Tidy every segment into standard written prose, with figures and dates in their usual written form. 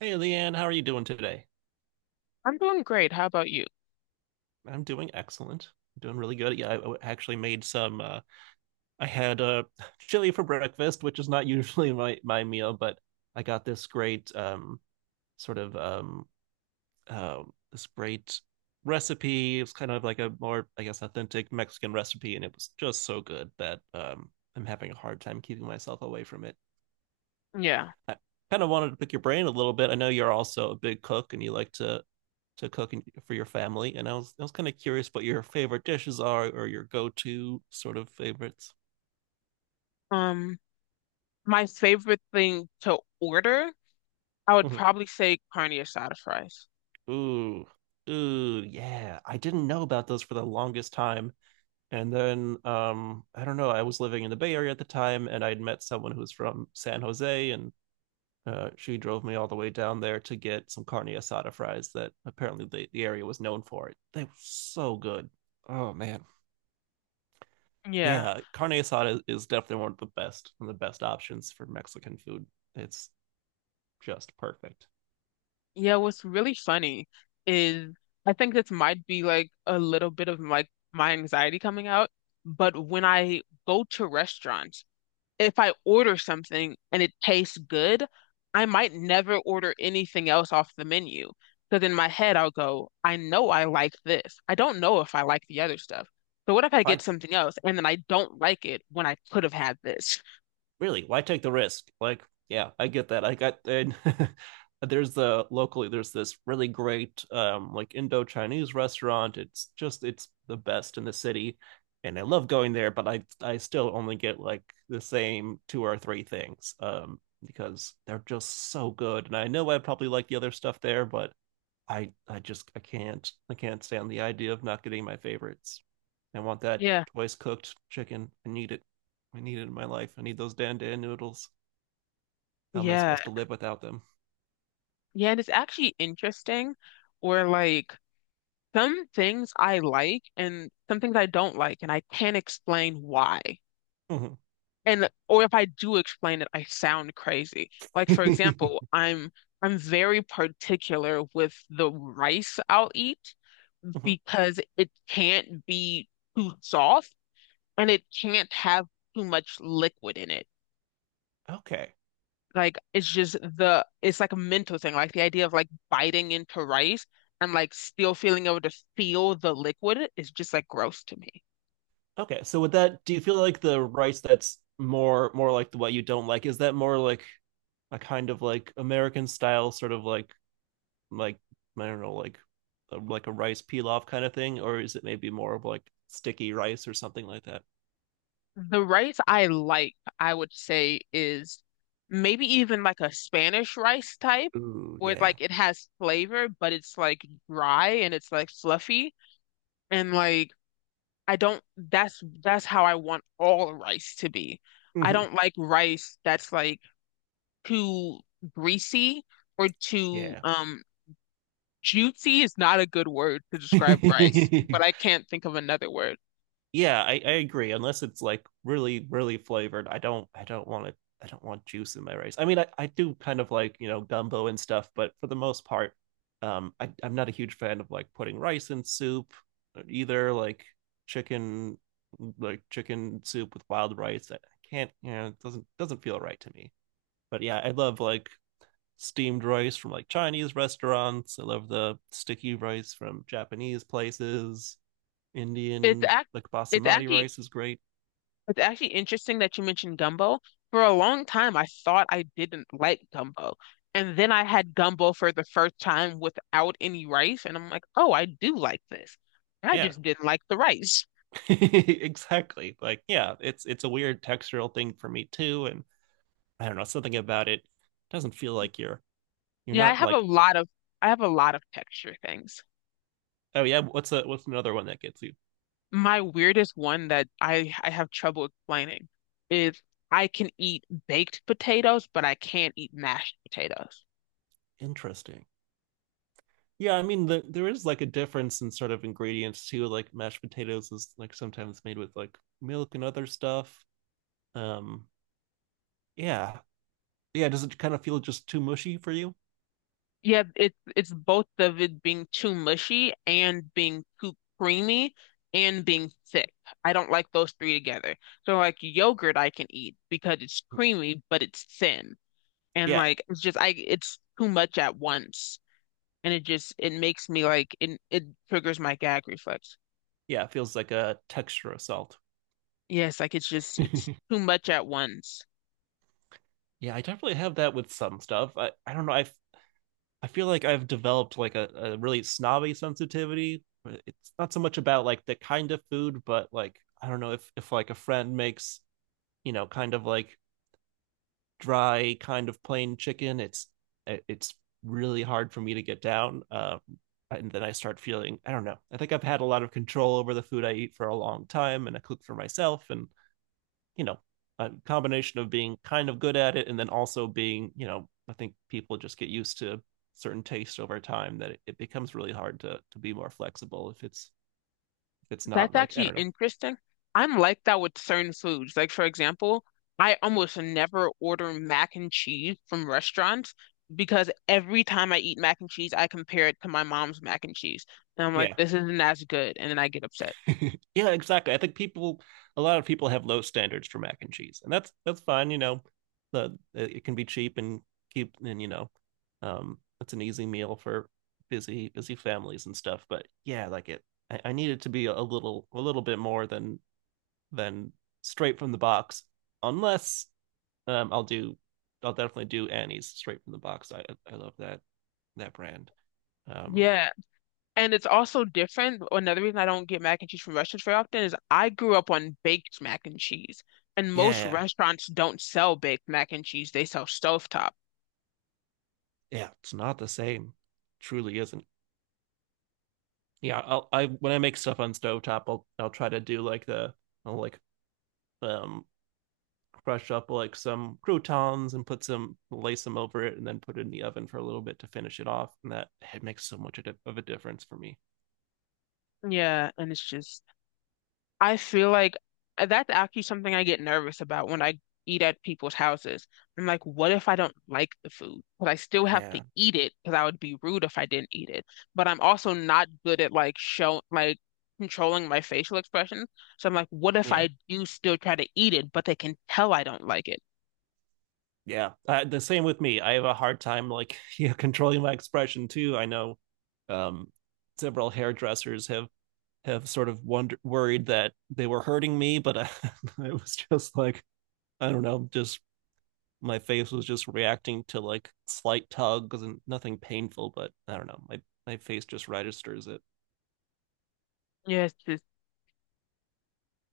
Hey, Leanne, how are you doing today? I'm doing great. How about you? I'm doing excellent. I'm doing really good. Yeah, actually made some. I had chili for breakfast, which is not usually my meal, but I got this great sort of uh, this great recipe. It was kind of like a more, I guess, authentic Mexican recipe, and it was just so good that I'm having a hard time keeping myself away from it. Yeah. I kind of wanted to pick your brain a little bit. I know you're also a big cook, and you like to cook for your family, and I was kind of curious what your favorite dishes are or your go-to sort of favorites. Um, my favorite thing to order, I would Mhm. probably say carne asada fries. Ooh, ooh, yeah. I didn't know about those for the longest time, and then I don't know. I was living in the Bay Area at the time, and I'd met someone who was from San Jose, and she drove me all the way down there to get some carne asada fries that apparently the area was known for. It They were so good. Oh man. Yeah. Yeah, carne asada is definitely one of the best, one of the best options for Mexican food. It's just perfect. Yeah, what's really funny is I think this might be like a little bit of like my anxiety coming out, but when I go to restaurants, if I order something and it tastes good, I might never order anything else off the menu. Because in my head, I'll go, I know I like this. I don't know if I like the other stuff. So what if I Why, get something else and then I don't like it when I could have had this? really? Why take the risk? Like, yeah, I get that. I got and there's the locally there's this really great like Indo Chinese restaurant. It's the best in the city, and I love going there. But I still only get like the same two or three things because they're just so good. And I know I probably like the other stuff there, but I just I can't stand the idea of not getting my favorites. I want that Yeah. twice cooked chicken. I need it. I need it in my life. I need those dandan noodles. How am I Yeah. supposed to live without them? Yeah. And it's actually interesting where like some things I like and some things I don't like, and I can't explain why. Mhm. And or if I do explain it, I sound crazy. Like for example, Mhm. I'm very particular with the rice I'll eat because it can't be too soft and it can't have too much liquid in it. Okay. Like it's just the it's like a mental thing. Like the idea of like biting into rice and like still feeling able to feel the liquid is just like gross to me. Okay. So with that, do you feel like the rice that's more like the what you don't like is that more like a kind of like American style sort of like I don't know like like a rice pilaf kind of thing, or is it maybe more of like sticky rice or something like that? The rice I like, I would say, is maybe even like a Spanish rice type, Ooh, where yeah. like it has flavor, but it's like dry and it's like fluffy. And like I don't that's how I want all rice to be. I Mhm. don't like rice that's like too greasy or too Yeah. Juicy is not a good word to describe rice, but I can't think of another word. Yeah, I agree. Unless it's like really, really flavored, I don't want it. I don't want juice in my rice. I mean, I do kind of like, gumbo and stuff, but for the most part, I'm not a huge fan of like putting rice in soup either, chicken like chicken soup with wild rice. I can't, it doesn't feel right to me. But yeah, I love like steamed rice from like Chinese restaurants. I love the sticky rice from Japanese places. It's Indian act like it's basmati actually rice is great. it's actually interesting that you mentioned gumbo. For a long time, I thought I didn't like gumbo. And then I had gumbo for the first time without any rice. And I'm like, oh, I do like this. I Yeah, just didn't like the rice. exactly. Like, yeah, it's a weird textural thing for me too, and I don't know, something about it doesn't feel like you're Yeah, I not have a like lot of I have a lot of texture things. oh yeah what's another one that gets you My weirdest one that I have trouble explaining is I can eat baked potatoes, but I can't eat mashed potatoes. interesting. Yeah, I mean there is like a difference in sort of ingredients too. Like mashed potatoes is like sometimes made with like milk and other stuff. Um, yeah, yeah. Does it kind of feel just too mushy for you? Yeah, it it's both of it being too mushy and being too creamy and being thick. I don't like those three together. So like yogurt I can eat because it's Mm, creamy but it's thin. And yeah, like it's just I it's too much at once. And it just it makes me like it triggers my gag reflex. yeah. It feels like a texture assault. Yes, like it's just it's too much at once. Yeah, I definitely have that with some stuff. I don't know. I feel like I've developed like a really snobby sensitivity. It's not so much about like the kind of food, but like I don't know, if like a friend makes, kind of like dry kind of plain chicken, it's really hard for me to get down. And then I start feeling, I don't know. I think I've had a lot of control over the food I eat for a long time, and I cook for myself, and you know a combination of being kind of good at it, and then also being, you know, I think people just get used to certain taste over time, that it becomes really hard to be more flexible if it's not That's like I actually don't know. interesting. I'm like that with certain foods. Like, for example, I almost never order mac and cheese from restaurants because every time I eat mac and cheese, I compare it to my mom's mac and cheese. And I'm like, Yeah, this isn't as good. And then I get upset. yeah, exactly. I think people a lot of people have low standards for mac and cheese, and that's fine, you know, the it can be cheap and keep and, you know, it's an easy meal for busy families and stuff, but yeah, like it, I need it to be a little bit more than than straight from the box. Unless, um, I'll do, I'll definitely do Annie's straight from the box. I love that brand. Um, Yeah. And it's also different. Another reason I don't get mac and cheese from restaurants very often is I grew up on baked mac and cheese. And most yeah, restaurants don't sell baked mac and cheese, they sell stovetop. yeah, it's not the same. Truly isn't. Yeah, I when I make stuff on stovetop, I'll try to do like the I'll like um crush up like some croutons and put some lace them over it and then put it in the oven for a little bit to finish it off, and that it makes so much of a difference for me. Yeah. And it's just, I feel like that's actually something I get nervous about when I eat at people's houses. I'm like, what if I don't like the food? But I still have to Yeah, eat it because I would be rude if I didn't eat it. But I'm also not good at like show like controlling my facial expressions. So I'm like, what if yeah, I do still try to eat it, but they can tell I don't like it? yeah, the same with me. I have a hard time like yeah controlling my expression too. I know, um several hairdressers have sort of worried that they were hurting me, but I, it was just like, I don't know, just my face was just reacting to like slight tugs and nothing painful, but I don't know, my face just registers it. Yes,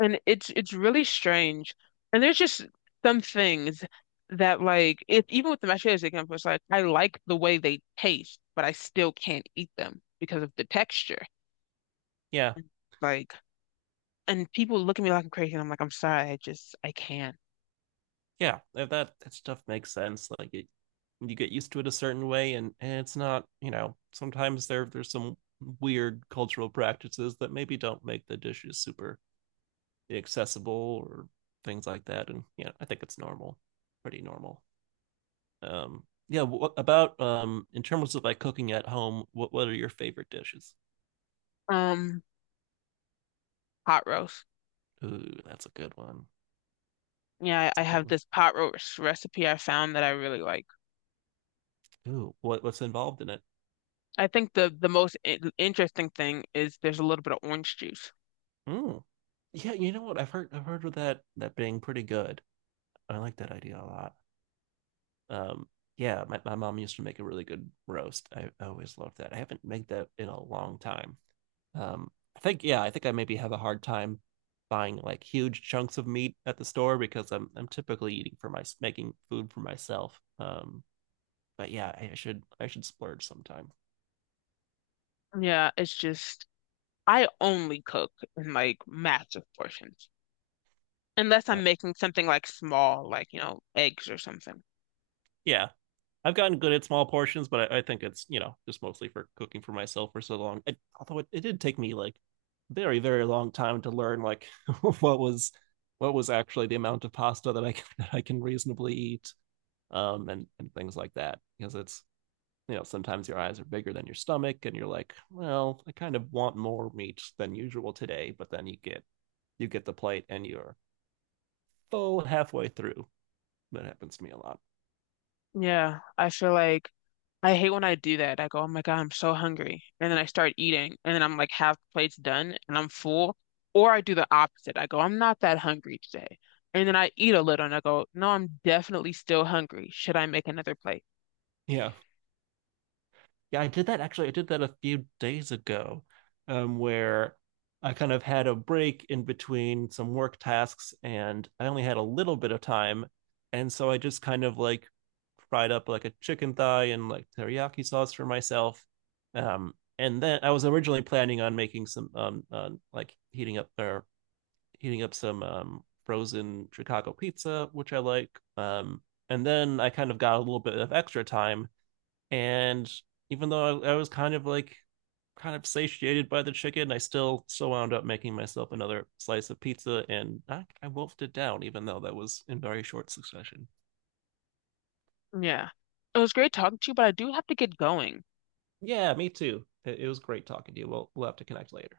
and it's really strange. And there's just some things that like if even with the mashed potatoes example, it's like I like the way they taste, but I still can't eat them because of the texture. Yeah, Like and people look at me like I'm crazy and I'm like, I'm sorry, I just I can't. yeah, if that stuff makes sense, like it, you get used to it a certain way, and it's not, you know, sometimes there's some weird cultural practices that maybe don't make the dishes super accessible or things like that, and yeah, I think it's normal, pretty normal. Yeah, what about in terms of like cooking at home, what are your favorite dishes? Um, Pot roast. Ooh, that's a good one. Yeah, I, That's I a good have one. this pot roast recipe I found that I really like. Ooh, what's involved in it? I think the most interesting thing is there's a little bit of orange juice. Mm. Yeah, you know what? I've heard of that being pretty good. I like that idea a lot. Um, yeah, my mom used to make a really good roast. I always loved that. I haven't made that in a long time. Um, I think yeah, I think I maybe have a hard time buying like huge chunks of meat at the store because I'm typically eating for my making food for myself. But yeah, I should splurge sometime. Yeah, it's just I only cook in like massive portions. Unless Uh, I'm making something like small, like, you know, eggs or something. yeah, I've gotten good at small portions, but I think it's, you know, just mostly for cooking for myself for so long. I, although it did take me like very very long time to learn like what was what was actually the amount of pasta that I that I can reasonably eat, and things like that, because it's, you know, sometimes your eyes are bigger than your stomach and you're like, well I kind of want more meat than usual today, but then you get the plate and you're full halfway through. That happens to me a lot. Yeah, I feel like I hate when I do that. I go, oh my God, I'm so hungry. And then I start eating, and then I'm like half plate's done and I'm full. Or I do the opposite. I go, I'm not that hungry today. And then I eat a little and I go, no, I'm definitely still hungry. Should I make another plate? Yeah, yeah, I did that actually. I did that a few days ago, where I kind of had a break in between some work tasks and I only had a little bit of time. And so I just kind of like fried up like a chicken thigh and like teriyaki sauce for myself. And then I was originally planning on making some like heating up some frozen Chicago pizza, which I like. And then I kind of got a little bit of extra time and even though I was kind of like kind of satiated by the chicken, I still wound up making myself another slice of pizza, and I wolfed it down, even though that was in very short succession. Yeah. It was great talking to you, but I do have to get going. Yeah, me too. It was great talking to you. We'll have to connect later.